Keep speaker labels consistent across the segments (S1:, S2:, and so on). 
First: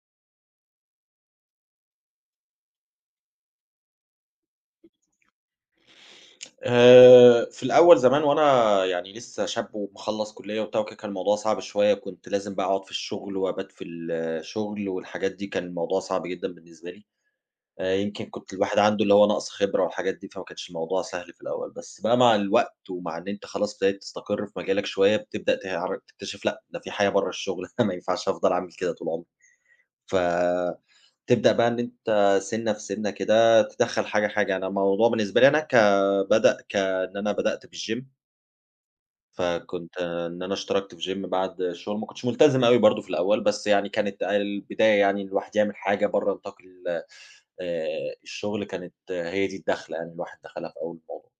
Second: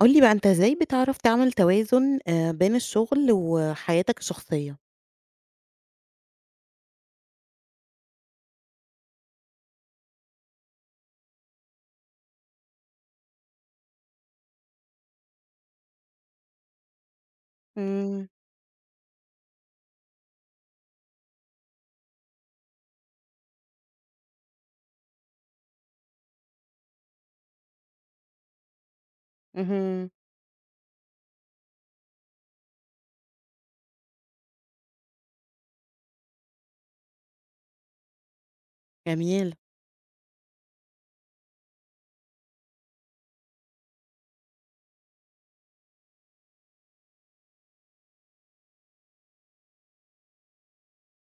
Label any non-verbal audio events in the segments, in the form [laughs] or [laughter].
S1: قُل لي بقى أنت إزاي بتعرف تعمل توازن بين الشغل وحياتك الشخصية؟
S2: في الأول زمان وأنا يعني لسه شاب ومخلّص كلية وبتاع وكده، كان الموضوع صعب شوية، كنت لازم بقى أقعد في الشغل وأبات في الشغل والحاجات دي، كان الموضوع صعب جدًا بالنسبة لي. يمكن
S1: إمم،
S2: كنت الواحد عنده اللي هو نقص خبرة والحاجات دي، فما كانش الموضوع سهل في الأول، بس بقى مع الوقت ومع إن أنت خلاص ابتديت تستقر في مجالك شوية، بتبدأ تكتشف لأ، ده في حياة برّه الشغل. [laughs] ما ينفعش أفضل أعمل كده طول عمري،
S1: اهم.
S2: ف تبدأ بقى إن أنت سِنّة في سِنّة كده تدخّل حاجة، حاجة. أنا الموضوع بالنسبة لي أنا ك بدأ كإن أنا بدأت في الgym،
S1: جميل.
S2: فكنت إن أنا اشتركت في gym بعد الشغل، ما كنتش ملتزم أوي برضه في الأول، بس يعني كانت البداية يعني الواحد يعمل حاجة برّه نطاق ال الشغل، كانت هي دي الدَخلة يعني الواحد دخلها في أول الموضوع.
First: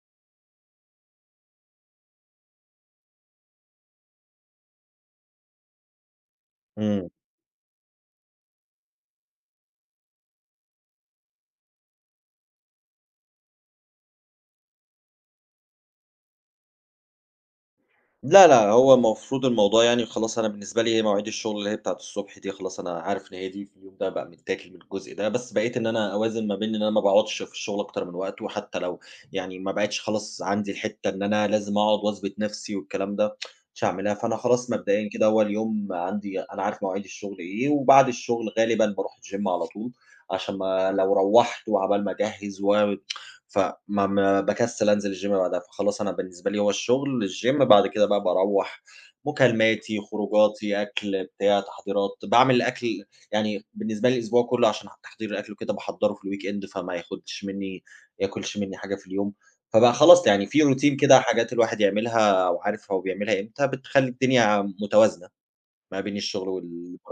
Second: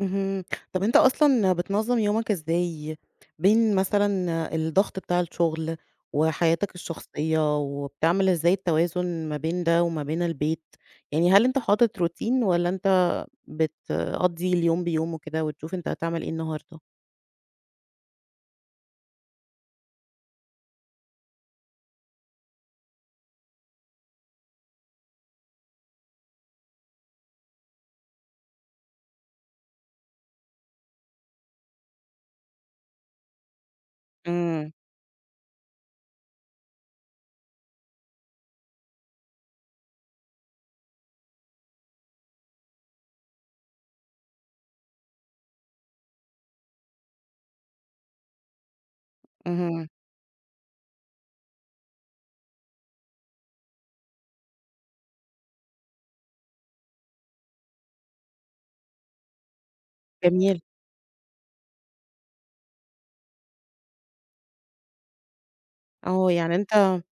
S1: اهم. طب أنت أصلًا بتنظّم يومك إزاي بين مثلًا الضغط بتاع الشغل وحياتك
S2: إمم.
S1: الشخصية، وبتعمل إزاي التوازن ما بين ده وما بين البيت؟ يعني هل أنت حاطط روتين والّا أنت بتقضّي اليوم بيومه كده وتشوف أنت هتعمل إيه النهارده؟
S2: لا، لا، هو المفروض الموضوع يعني خلاص أنا بالنسبة لي هي مواعيد الشغل اللي هي بتاعة الصبح دي خلاص أنا عارف إن هي دي، في اليوم ده بقى متاكل من الجزء ده، بس بقيت إن أنا أوازن ما بين إن أنا ما باقعدش في الشغل أكتر من وقته. حتى لو يعني ما بقتش خلاص عندي الحتّة إن أنا لازم أقعد وأثبت نَفْسي والكلام ده، مش هاعملها. فأنا خلاص
S1: إمم،
S2: مبدئيًا كده أول يوم عندي أنا عارف مواعيد الشغل إيه، وبعد الشغل غالبًا باروح الgym على طول، عشان ما لو روّحت وعقبال ما أجهّز و فما ما باكسّل أنزل الgym بعدها. فخلاص أنا بالنسبة لي هو الشغل، الgym بعد كده بقى باروّح
S1: اهم.
S2: مكالماتي، خروجاتي، أكل، بتاع، تحضيرات، باعمل الأكل يعني بالنسبة لي الأسبوع كلّه عشان تحضير الأكل وكده باحضّره في الweekend فما ياخدش منّي ياكلش منّي حاجة في اليوم. فبقى خلاص يعني
S1: جميل.
S2: في routine كده حاجات الواحد يعملها وعارف هو بيعملها إمتى، بتخلّي الدنيا متوازنة ما بين
S1: آه
S2: الشغل
S1: يعني أنت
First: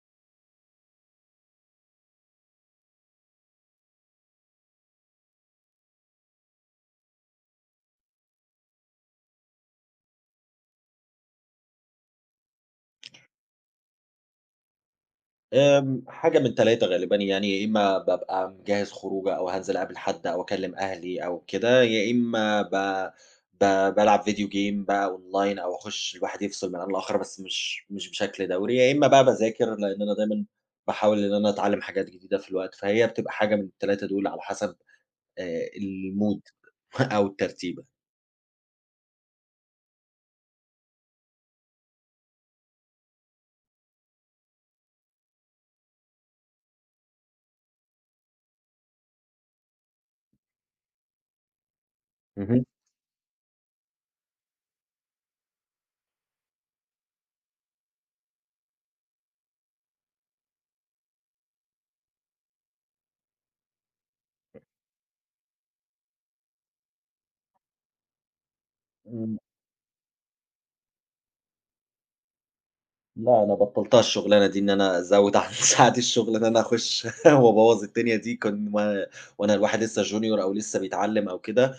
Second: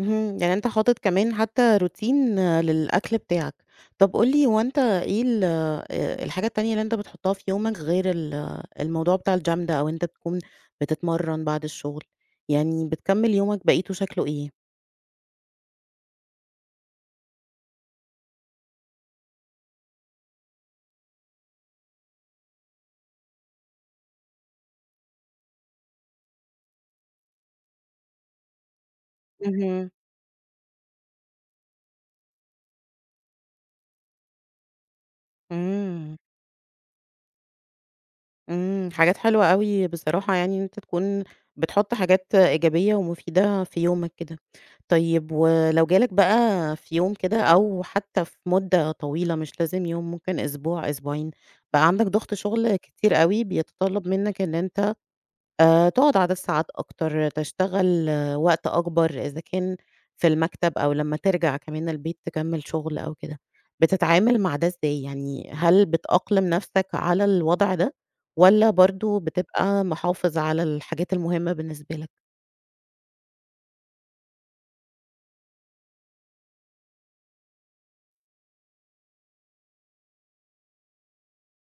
S1: اهم، يعني أنت حاطط كمان حتى روتين للأكل بتاعك. طب قُل لي هو أنت إيه ال الحاجة التانية اللي أنت بتحطها في يومك غير ال آه، الموضوع بتاع الgym ده أو أنت تكون بتتمرن بعد الشغل؟ يعني بتكمّل يومك بقيته شكله إيه؟
S2: حاجة من 3 غالبًا، يعني يا إمّا بابقى مجهّز خروجة أو هانزل أقابل حد أو أكلّم أهلي أو كده، يا إمّا ب ب بالعب فيديو game بقى online أو أخُش الواحد يفصل من عن الآخر بس مش بشكل دوري، يا إمّا بقى باذاكر
S1: اهم،
S2: لإن أنا دايمًا باحاول إن أنا أتعلّم حاجات جديدة في الوقت، فهي بتبقى حاجة من ال3 دول على حسب
S1: إمم.
S2: الmood [laughs] أو الترتيبة.
S1: إمم، حاجات حلوة أوي بصراحة يعني إن أنت تكون بتحُط حاجات إيجابية ومفيدة في يومك كده. طيب ولو جه لك بقى في يوم كده أو حتى في مدة طويلة مش لازم يوم، ممكن أسبوع، أسبوعين، بقى عندك ضغط
S2: اهم.
S1: شغل كتير أوي بيتطلب منك إن أنت تقعد عدد ساعات أكتر، تشتغل وقت أكبر إذا كان في المكتب أو لمّا ترجع كمان البيت تكمّل شغل أو كده. بتتعامل مع ده إزاي؟ يعني هل بتأقلم نَفْسك على الوضع ده والّا برضه
S2: إمم.
S1: بتبقى محافظ على الحاجات المهمة بالنسبة لك؟
S2: لا أنا بطّلتها الشغلانة دي إن أنا أزوّد عن [laughs] ساعات الشغل، إن أنا أخُش [laughs] وأبوّظ الدنيا دي، كان و وأنا الواحد لسه junior أو لسه بيتعلّم أو كده.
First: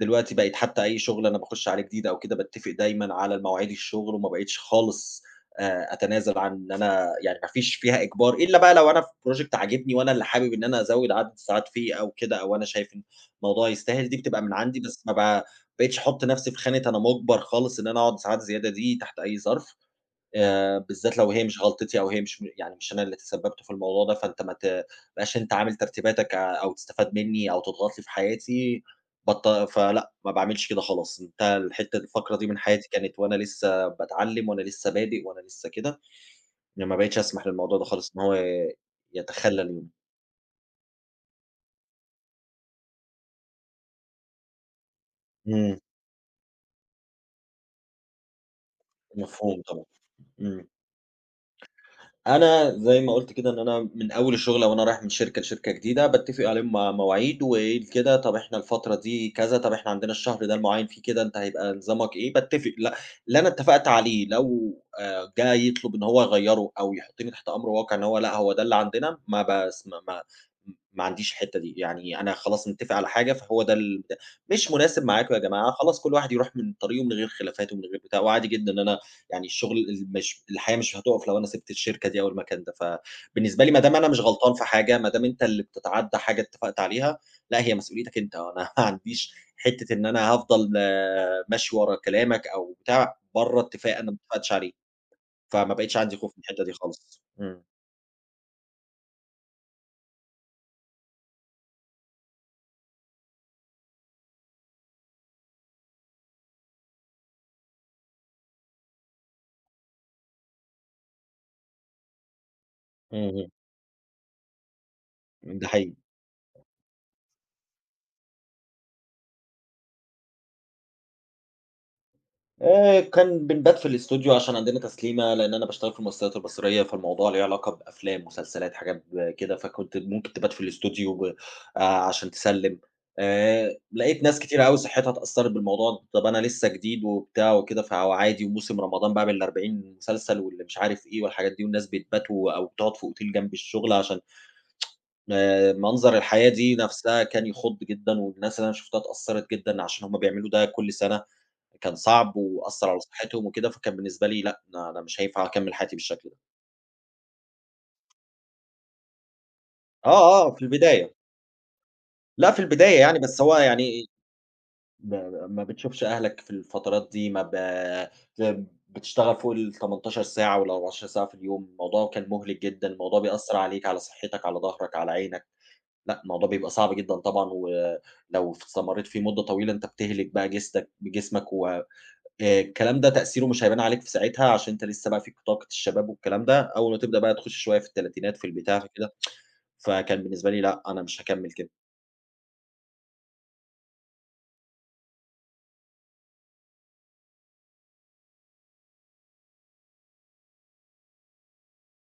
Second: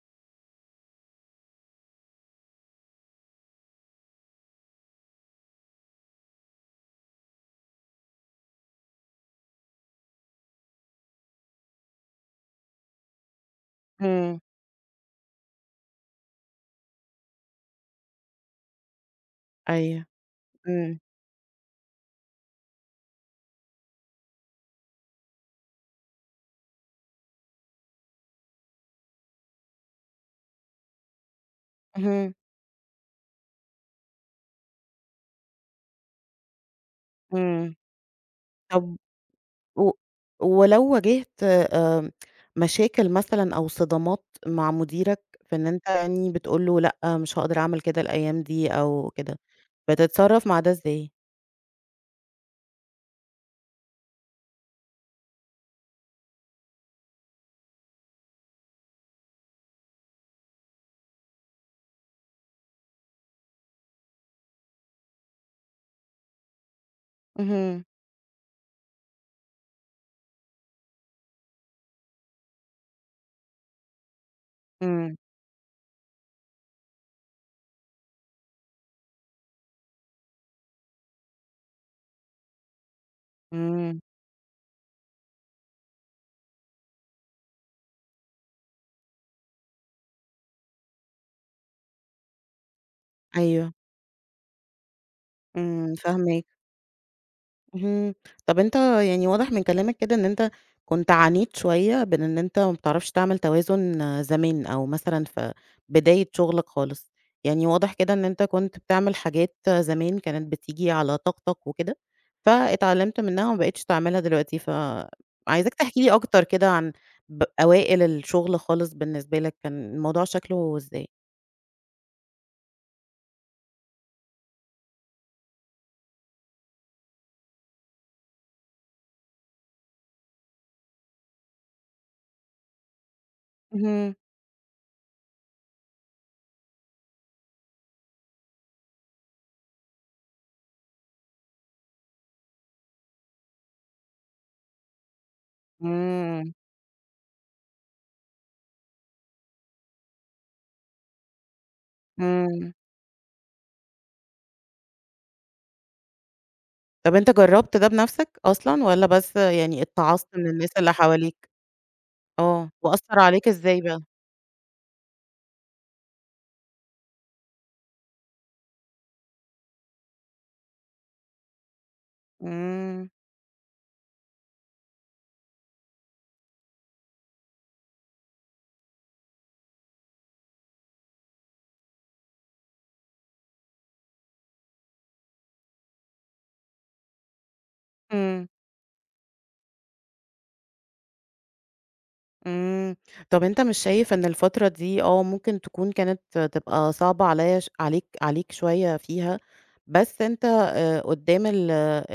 S2: دلوقتي بقيت حتّى أي شغل أنا باخُش عليه جديد أو كده، باتّفق دايمًا على مواعيد الشغل وما بقيتش خالص أتنازل عن إن أنا يعني ما فيش فيها إجبار، إلّا بقى لو أنا في project عاجبني وأنا اللي حابب إن أنا أزوّد عدد الساعات فيه أو كده، أو أنا شايف إن الموضوع يستاهل، دي
S1: إمم،
S2: بتبقى من عندي، بس ما ب بقيتش أحُط نَفْسي في خانة أنا مُجبر خالص إن أنا أقعد ساعات زيادة دي تحت أي ظرف.
S1: أيوه، إمم،
S2: بالذات لو هي مش غلطتي أو هي مش م يعني مش أنا اللي تسبّبت في الموضوع ده، فأنت ما تبقاش أنت عامل ترتيباتك أو تستفاد منّي أو تضغط لي في حياتي، بط فلأ، ما باعملش كده خلاص. انتهى
S1: اهم،
S2: الفقرة دي من حياتي كانت وأنا لسّه باتعلّم وأنا لسّه بادئ وأنا لسّه كده، يعني ما بقيتش أسمح
S1: إمم.
S2: للموضوع ده خالص إن هو
S1: طَب
S2: يتخلّل يومي.
S1: و ولو واجهت مشاكل مثلًا أو صدمات مع مديرك في إن
S2: إمم،
S1: أنت يعني بتقول له لأ، مش هاقدر أعمل كده الأيام دي أو كده،
S2: مفهوم طبعًا.
S1: بتتصرّف مع
S2: إمم.
S1: ده إزاي؟
S2: أنا زي ما قُلت كده إن أنا من أول الشغل أو أنا رايح من شركة لشركة جديدة، باتّفق عليهم مع مواعيد وكده، طَب إحنا الفترة دي كذا، طَب إحنا عندنا الشهر ده المعين فيه كده، أنت هيبقى نظامك إيه، باتّفق ل اللي أنا اتّفقت عليه لو جه يطلب إن هو يغيّره أو يحطّني تحت أمر
S1: اهم،
S2: واقع إن هو لأ، هو ده اللي عندنا، ما باسم ما ما ما عنديش الحتّة دي. يعني أنا خلاص نتّفق على حاجة فهو ده مش مناسب
S1: إمم،
S2: معاكم يا جماعة، خلاص كل واحد يروح من طريقه من غير خلافات ومن غير بتاع، وعادي جدًا إن أنا يعني الشغل ال مش الحياة مش هتُقف لو أنا سِبت الشركة دي أو المكان ده، فبالنسبة لي ما دام
S1: إمم،
S2: أنا مش غلطان في حاجة، ما دام أنت اللي بتتعدّى حاجة اتفقت عليها، لأ هي مسؤوليتك أنت. أنا [laughs] ما عنديش حتّة إن أنا هافضل ماشي ورا كلامك أو بتاع برّه
S1: أيوه،
S2: اتفاق أنا ما اتفقتش عليه، فما
S1: إمم،
S2: بقيتش عندي خوف من
S1: فاهماك.
S2: الحتّة دي خالص. إمم.
S1: اهم. طب أنت يعني واضح من كلامك كده إن أنت كنت عانيت شوية بين إن أنت ما بتعرفش تعمل توازن زمان أو مثلًا في بداية شغلك خالص، يعني واضح كده إن أنت كنت بتعمل حاجات زمان كانت بتيجي على طاقتك وكده، فاتعلمت منها
S2: إمم،
S1: وما بقيتش تعملها دلوقتي،
S2: إمم، ده
S1: فعايزاك
S2: حقيقي.
S1: تحكي لي أكتر كده عن أوائل الشغل خالص بالنسبة لك كان الموضوع شكله إزاي؟
S2: كان بنبات في الإستوديو عشان عندنا تسليمة، لإن أنا باشتغل في المؤسسات البصرية، فالموضوع ليه علاقة بأفلام، مسلسلات، حاجات كده، فكنت ممكن تبات في الإستوديو ب عشان تسلِّم.
S1: اهم،
S2: لقيت ناس كتيرة أوي صحتها اتأثّرت بالموضوع ده. طَب أنا لسه جديد وبتاع وكده، فعادي وموسم رمضان بقى بال40 مسلسل واللي مش عارف إيه والحاجات دي، والناس بتبات أو بتقعد في أوتيل جنب الشغل عشان منظر الحياة
S1: إمم،
S2: دي نَفْسها كان يخُض جدًا، والناس اللي أنا شُفتها اتأثّرت جدًا عشان هم بيعملوا ده كل سَنة. كان صعب
S1: إمم.
S2: وأثّر على صحتهم وكده، فكان بالنسبة لي لأ، أنا مش هينفع أكمّل حياتي بالشكل ده.
S1: طب أنت جرّبت ده بنَفْسك أصلًا والّا بس يعني اتعظت
S2: آه،
S1: من
S2: آه، في
S1: الناس اللي
S2: البداية.
S1: حواليك؟
S2: لأ في
S1: آه،
S2: البداية يعني،
S1: وأثّر
S2: بس
S1: عليك
S2: هو
S1: إزاي بقى؟
S2: يعني ب ما بتشوفش أهلك في الفترات دي، ما ب ت بتشتغل فوق ال18 ساعة وال14 ساعة في اليوم، الموضوع كان مُهلِك جدًا،
S1: إمم،
S2: الموضوع بيأثّر عليك، على صحتك، على ضهرك، على عينك، لأ الموضوع بيبقى صعب جدًا طبعًا. ولو استمرّيت فيه مدة طويلة أنت بتهلِك بقى جسدك بجسمك و الكلام ده تأثيره مش هيبان عليك في ساعتها، عشان أنت لسه بقى فيك طاقة الشباب والكلام ده، أول ما تبدأ بقى تخش شوية في التلاتينات في
S1: إمم.
S2: البتاع في كده، فكان بالنسبة لي لأ، أنا مش هاكمّل كده.
S1: إمم، طب أنت مش شايف إن الفترة دي ممكن تكون كانت تبقى صعبة عليَّ ش عليك عليك شوية فيها، بس أنت قدّام ال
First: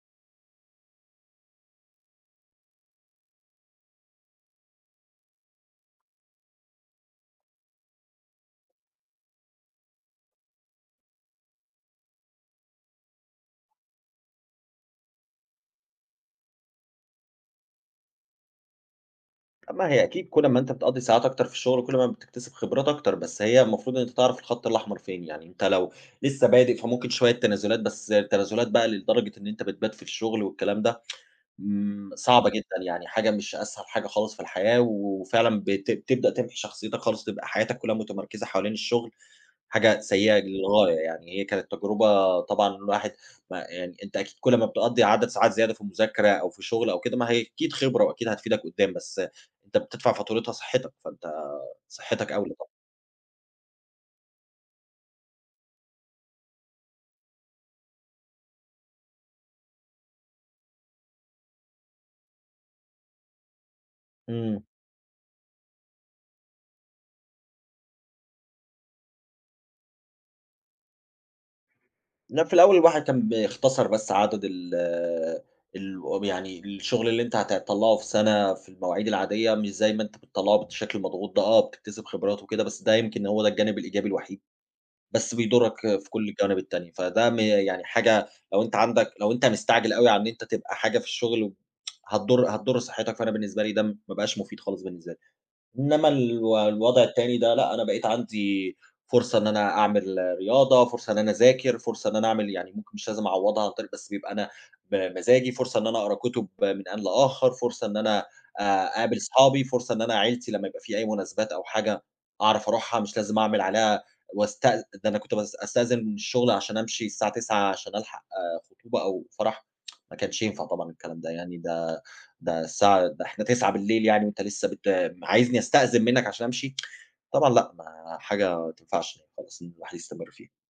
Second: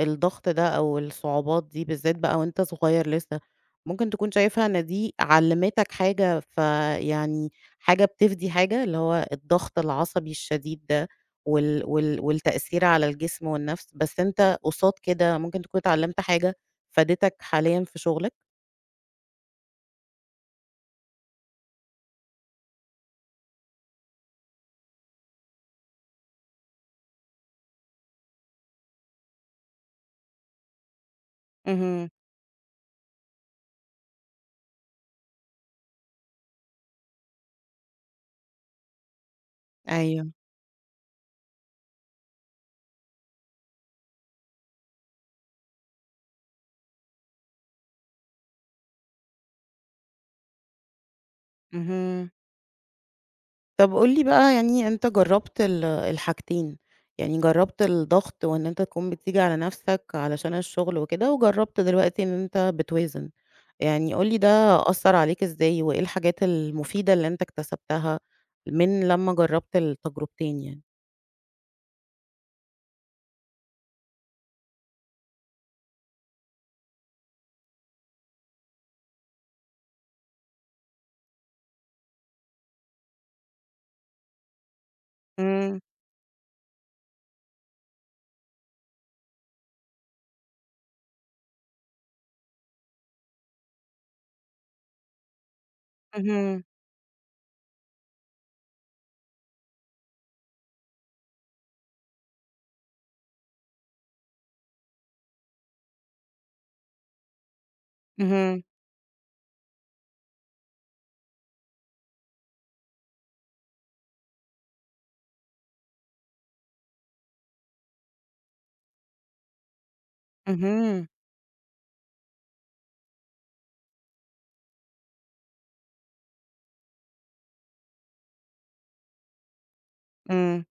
S1: الضغط ده أو الصعوبات دي بالذات بقى وأنت صغير لسه، ممكن تكون شايفها إن دي علّمتك حاجة فيعني حاجة بتفدي حاجة، اللي هو الضغط العصبي الشديد ده والتأثير على الجسم والنفس، بس أنت قصاد كده ممكن تكون اتعلمت حاجة فادتك حاليًا في شغلك؟
S2: أمّا هي أكيد كل ما أنت بتقضّي ساعات أكتر في الشغل، كل ما بتكتسب خبرات أكتر، بس هي المفروض إن أنت تعرف الخط الأحمر فين. يعني أنت لو لسه بادئ فممكن شوية تنازلات، بس تنازلات بقى لدرجة إن أنت بتبات في الشغل والكلام ده،
S1: اهم،
S2: إمم، صعبة جدًا يعني حاجة مش أسهل حاجة خالص في الحياة، وفعلًا بتبدأ تمحي شخصيتك خالص، تبقى حياتك كلها متمركزة حوالين الشغل. حاجة
S1: أيوه.
S2: سيئة للغاية، يعني هي كانت تجربة طبعًا الواحد ما يعني أنت أكيد كل ما بتقضّي عدد ساعات زيادة في المذاكرة أو في شغل أو كده، ما هي أكيد خبرة وأكيد هتفيدك قدّام، بس أنت بتدفع فاتورتها صحتك، فأنت
S1: اهم.
S2: صحتك أولى طبعًا.
S1: طب قُل لي بقى يعني أنت جرّبت الحاجتين، يعني جرّبت الضغط وإن أنت تكون بتيجي على نَفْسك علشان الشغل وكده، وجرّبت دلوقتي إن أنت بتوازن، يعني قُل لي
S2: إمم.
S1: ده أثّر عليك إزاي، وإيه الحاجات المفيدة اللي أنت اكتسبتها من لمّا جرّبت التجربتين يعني؟
S2: لأ، في الأول الواحد كان بيختصر بس عدد ال ال يعني الشغل اللي أنت هتطلّعه في سَنة في المواعيد العادية، مش زي ما أنت بتطلّعه بالشكل المضغوط ده، آه، بتكتسب خبرات وكده، بس ده يمكن هو ده الجانب الإيجابي الوحيد. بس
S1: إمم،
S2: بيضرك في كل الجوانب التانية، فده م يعني حاجة لو أنت مستعجل أوي على إن أنت تبقى حاجة في الشغل هتضر صحتك، فأنا بالنسبة لي ده ما بقاش مفيد خالص بالنسبة لي. إنما
S1: اهم،
S2: الوضع التاني ده لأ، أنا بقيت عندي فرصة إن أنا أعمل رياضة، فرصة إن أنا أذاكر، فرصة إن أنا أعمل يعني ممكن مش لازم أعوّضها عن طريق بس بيبقى أنا بمزاجي، فرصة إن أنا أقرا كُتب من آن لآخر، فرصة إن أنا
S1: اهم،
S2: أقابل صحابي، فرصة إن أنا عيلتي لمّا يبقى في أي مناسبات أو حاجة أعرف أروحها، مش لازم أعمل عليها واست ده أنا كنت أستأذن من الشغل عشان أمشي الساعة 09:00 عشان ألحق آه، خطوبة أو فرح. ما كانش ينفع طبعًا
S1: اهم،
S2: الكلام ده يعني ده الساعة ده إحنا 21:00 يعني وأنت لسه بت عايزني أستأذن منّك عشان أمشي؟ طبعًا لأ، ما تنفعش خالص إن الواحد يستمر فيها.
S1: إمم.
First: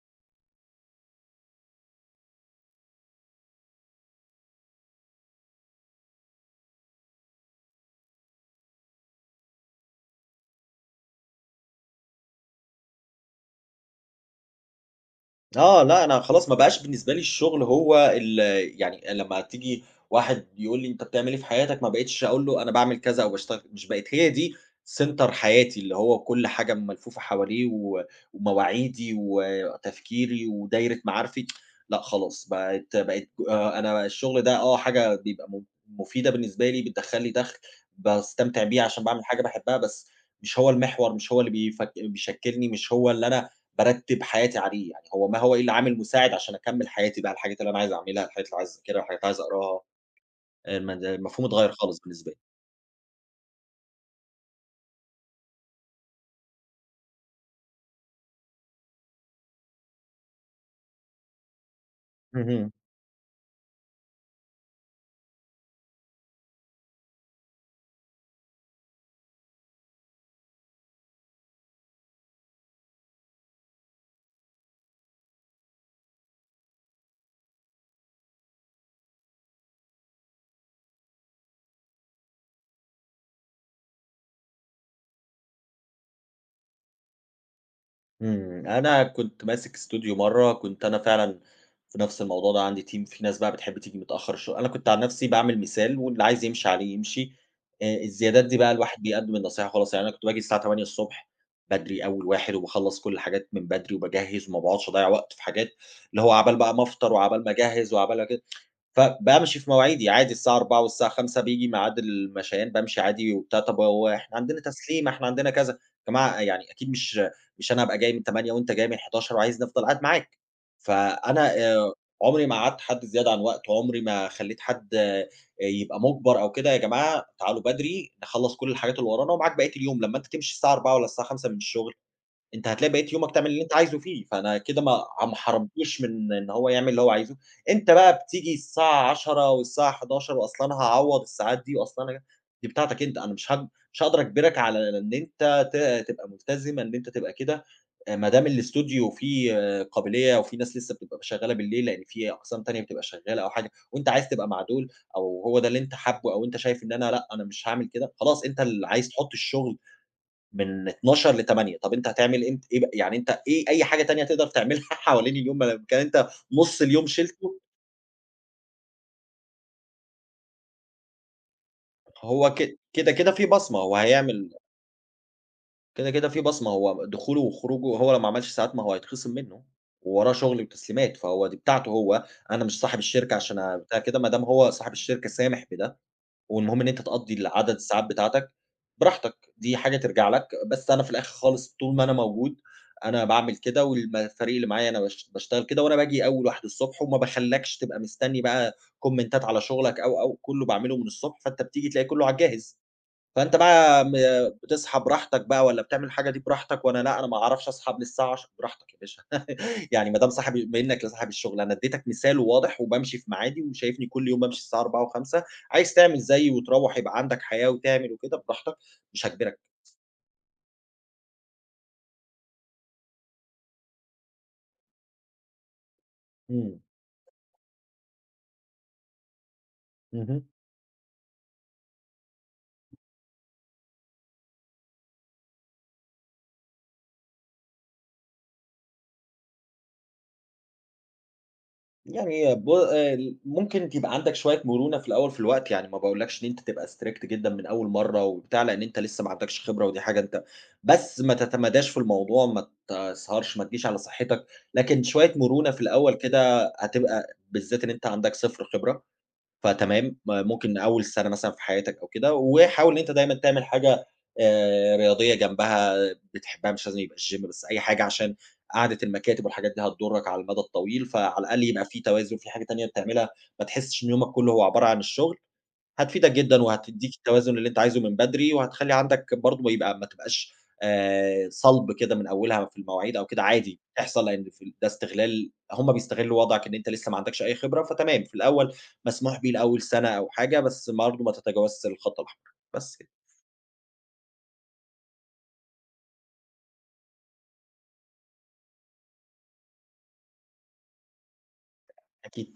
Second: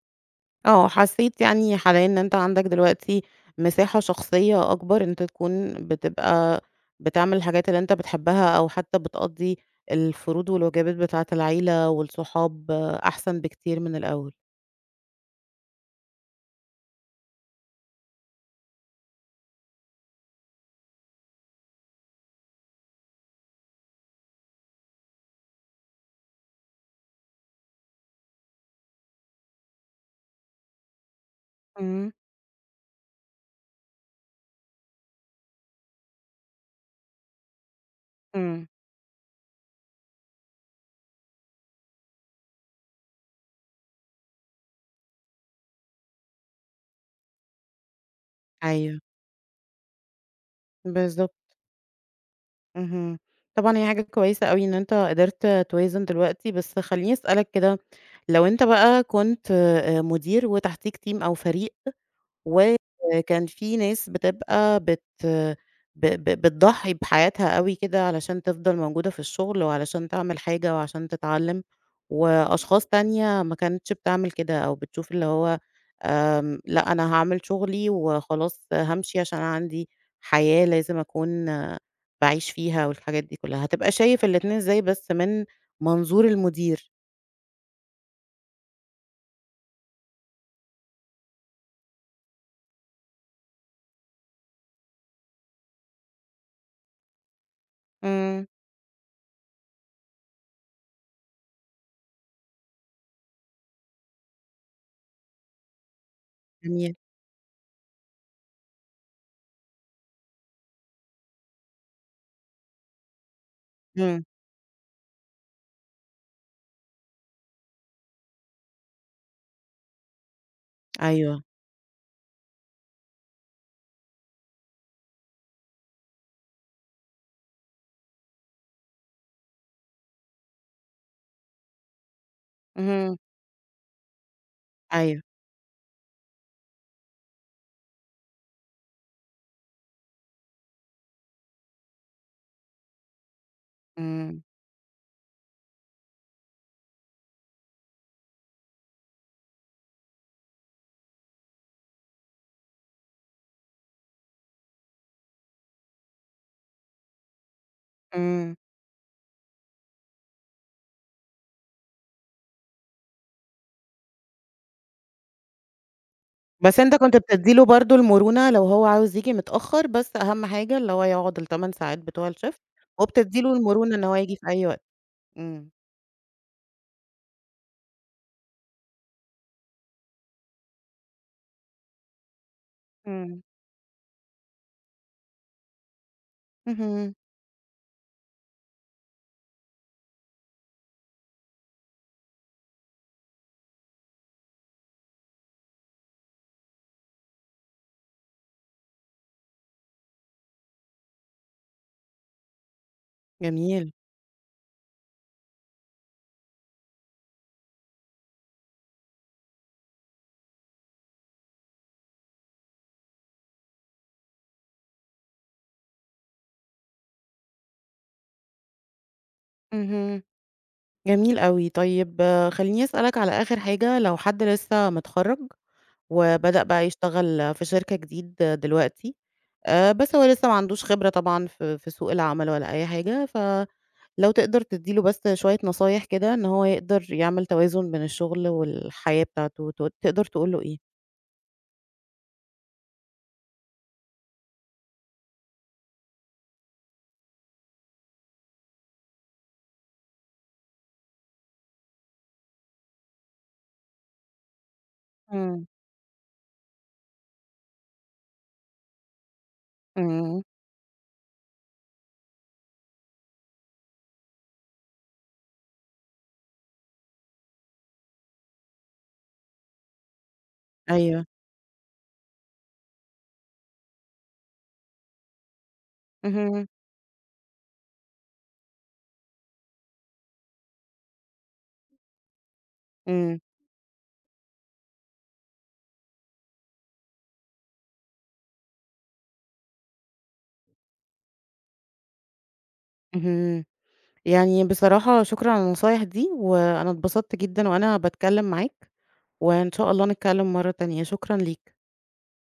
S1: آه، حسّيت يعني حاليًا إن أنت عندك دلوقتي مساحة شخصية أكبر، أنت تكون بتبقى بتعمل الحاجات اللي أنت بتحبها أو حتى بتقضّي الفروض والواجبات بتاعة العيلة والصحاب أحسن بكتير من الأول.
S2: آه، لأ، أنا خلاص ما بقاش بالنسبة لي الشغل هو يعني لمّا تيجي واحد يقول لي: "أنت بتعمل إيه في حياتك؟" ما بقيتش أقول له: "أنا باعمل كذا أو باشتغل." مش بقت هي دي سنتر حياتي، اللي هو كل حاجة ملفوفة حواليه ومواعيدي وتفكيري ودايرة معارفي. لأ،
S1: إمم،
S2: خلاص بقت أنا الشغل ده آه، حاجة بيبقى مفيدة بالنسبة لي، بتدخّل لي دخل، باستمتع
S1: إمم.
S2: بيه عشان باعمل حاجة باحبها، بس مش هو المحور، مش هو اللي بيفك بيشكّلني، مش هو اللي أنا بارتّب حياتي عليه، يعني هو ما هو إلّا عامل مساعد عشان أكمّل حياتي بقى، الحاجات اللي أنا عايز أعملها، الحاجات اللي عايز
S1: أيوه،
S2: أذاكرها، الحاجات اللي عايز أقراها، آه، المفهوم
S1: بالضبط،
S2: اتغيّر خالص بالنسبة لي.
S1: اهم. طبعًا هي حاجة كويسة أوي إن أنت قدرت توازن دلوقتي، بس خلّيني أسألك كده، لو أنت بقى كنت مدير وتحتيك team أو فريق
S2: اهم،
S1: وكان في ناس بتبقى بت ب ب بتضحّي بحياتها أوي كده علشان تفضل موجودة في الشغل، وعلشان تعمل حاجة، وعشان تتعلّم، وأشخاص تانية ما كانتش بتعمل كده، أو بتشوف اللي هو لأ أنا هاعمل شغلي وخلاص هامشي عشان أنا عندي حياة لازم أكون باعيش فيها والحاجات دي كلّها، هتبقى شايف الاتنين إزاي بس من منظور المدير؟
S2: إمم، أنا كنت ماسك استوديو مرّة، كنت أنا فعلًا في نفس الموضوع ده، عندي team في ناس بقى بتحب تيجي متأخّر الشغل، أنا كنت عن نفسي باعمل مثال واللي عايز يمشي عليه يمشي. الزيادات
S1: إمم،
S2: دي بقى الواحد بيقدّم النصيحة خلاص. يعني أنا كنت باجي الساعة 08:00 بدري أول واحد وباخلّص كل الحاجات من بدري وباجهّز وما باقعدش أضيّع وقت في حاجات، اللي هو عقبال بقى ما
S1: جميل،
S2: أفطر وعقبال ما أجهّز وعقبال ما كده. فبامشي في مواعيدي عادي الساعة 16:00 والساعة 17:00 بييجي ميعاد المشيان بامشي عادي وبتاع. طَب هو
S1: إمم،
S2: إحنا عندنا تسليمة، إحنا عندنا كذا، يا جماعة يعني أكيد مش أنا هابقى جاي من 08:00 وأنت جاي من 11:00 وعايزني أفضل قاعد معاك.
S1: أيوه،
S2: فأنا عمري ما قعّدت حد زيادة عن وقته، عمري ما خلّيت حد آه، يبقى مُجبر أو كده، يا جماعة تعالوا بدري نخلّص كل الحاجات اللي ورانا ومعاك بقية اليوم، لمّا أنت تمشي الساعة 16:00 والّا الساعة 17:00 من الشغل أنت هتلاقي بقية
S1: اهم،
S2: يومك تعمل اللي أنت عايزه فيه، فأنا كده
S1: أيوه،
S2: ما حرمتوش من إن هو يعمل اللي هو عايزه. أنت بقى بتيجي الساعة 22:00 والساعة 11:00 وأصل أنا هاعوّض الساعات دي وأصل أنا دي بتاعتك أنت، أنا مش هاقدر
S1: إمم،
S2: أجبرك على إن أنت ت تبقى ملتزم، إن أنت تبقى كده. ما دام الاستوديو فيه آه، قابلية وفي ناس لسه بتبقى شغالة بالليل، لإن في أقسام تانية بتبقى شغالة أو حاجة، وأنت عايز تبقى مع دول أو هو ده اللي أنت حابه أو أنت شايف إن أنا لأ، أنا مش هاعمل كده، خلاص
S1: إمم.
S2: أنت اللي عايز تحط الشغل من 12:00 ل20:00. طب أنت هتعمل أنت إيه بقى، يعني أنت إيه أي حاجة تانية تقدر تعملها [laughs] حوالين اليوم ما دام كان أنت
S1: بس
S2: نُص
S1: أنت
S2: اليوم
S1: كنت بتدّي
S2: شِلته.
S1: له برضه المرونة لو هو عاوز ييجي متأخّر، بس أهم حاجة اللي هو يقعد ال8 ساعات بتوع
S2: هو
S1: الShift
S2: ك كده، كده
S1: وبتدّي
S2: في
S1: له
S2: بصمة،
S1: المرونة
S2: هو
S1: إن هو ييجي في
S2: هيعمل
S1: أي وقت. إمم.
S2: كده، كده في بصمة، هو دخوله وخروجه هو لو ما عملش ساعات ما هو هيتخصم منه، ووراه شغل وتسليمات، فهو دي بتاعته هو، أنا مش صاحب الشركة
S1: إمم.
S2: عشان بتاع كده، ما دام هو صاحب الشركة سامح بده والمهم إن أنت
S1: اهم.
S2: تقضّي العدد الساعات بتاعتك براحتك، دي حاجة ترجع لك. بس أنا في الآخر خالص طول ما أنا موجود أنا باعمل كده الفريق اللي معايا أنا باشتغل كده وأنا باجي أول واحد الصبح وما باخلّكش تبقى مستني بقى كومنتات على شغلك أو، أو، كُلّه باعمله من الصبح، فأنت بتيجي تلاقي كُلّه على الجاهز. فأنت
S1: جميل.
S2: بقى م بتصحى براحتك بقى والّا بتعمل الحاجة دي براحتك، وأنا لأ، أنا ما أعرفش أصحى قبل الساعة 10:00 براحتك يا باشا. [laughs] يعني ما دام صاحب منّك لصاحب الشغل، أنا اديتك مثال واضح وبامشي في ميعادي وشايفني كل يوم بامشي الساعة 16:00 و17:00. عايز تعمل زيي وتروّح يبقى عندك حياة وتعمل وكده براحتك، مش هاجبرك.
S1: اهم. جميل أوي. طيب خلّيني أسألك على آخر حاجة، لو حد لسه متخرّج وبدأ
S2: إمم،
S1: بقى يشتغل في شركة جديد دلوقتي، بس هو
S2: اهم.
S1: لسه ما عندوش خبرة طبعًا في سوق العمل ولا أي حاجة، لو تقدر تدّي له بس شوية نصايح كده إن هو يقدر يعمل توازن بين الشغل والحياة بتاعته، تقدر تقول له إيه؟
S2: يعني ب ممكن تبقى عندك شوية مرونة في الأول في الوقت، يعني ما باقولكش إن أنت تبقى strict جدًا من أول مرّة وبتاع، لإن أنت لسه ما عندكش خبرة ودي حاجة أنت بس ما تتماداش في الموضوع، ما تسهرش، ما تجيش على صحتك. لكن شوية
S1: إمم،
S2: مرونة في الأول كده هتبقى بالذات إن أنت عندك 0 خبرة. فتمام،
S1: إمم،
S2: ممكن أول سَنة مثلًا في حياتك أو كده. وحاول إن أنت دايمًا تعمل حاجة رياضية جنبها بتحبها، مش لازم يبقى الgym بس أي حاجة عشان قعدة المكاتب والحاجات دي هتضرّك على المدى الطويل،
S1: أيوه،
S2: فعلى الأقل يبقى في توازن، في حاجة تانية بتعملها، ما تحسّش إن يومك كُلّه هو عبارة عن الشغل. هتفيدك جدًا
S1: اهم،
S2: وهتدّيك التوازن اللي أنت عايزه من بدري، وهتخلّي عندك برضه ما تبقاش صلب كده من أولها في المواعيد أو
S1: إمم،
S2: كده عادي بتحصل، لإن في ده استغلال هم بيستغلّوا وضعك إن أنت لسه ما عندكش أي خبرة. فتمام في الأول مسموح بيه لأول سنة أو حاجة، بس برضه ما تتجاوزش الخط الأحمر، بس كده.
S1: اهم. يعني بصراحة شكرًا على النصايح دي، وأنا اتبسطت جدًا وأنا باتكلّم معاك، وإن شاء الله نتكلّم مرّة تانية، شكرًا ليك.
S2: أكيد.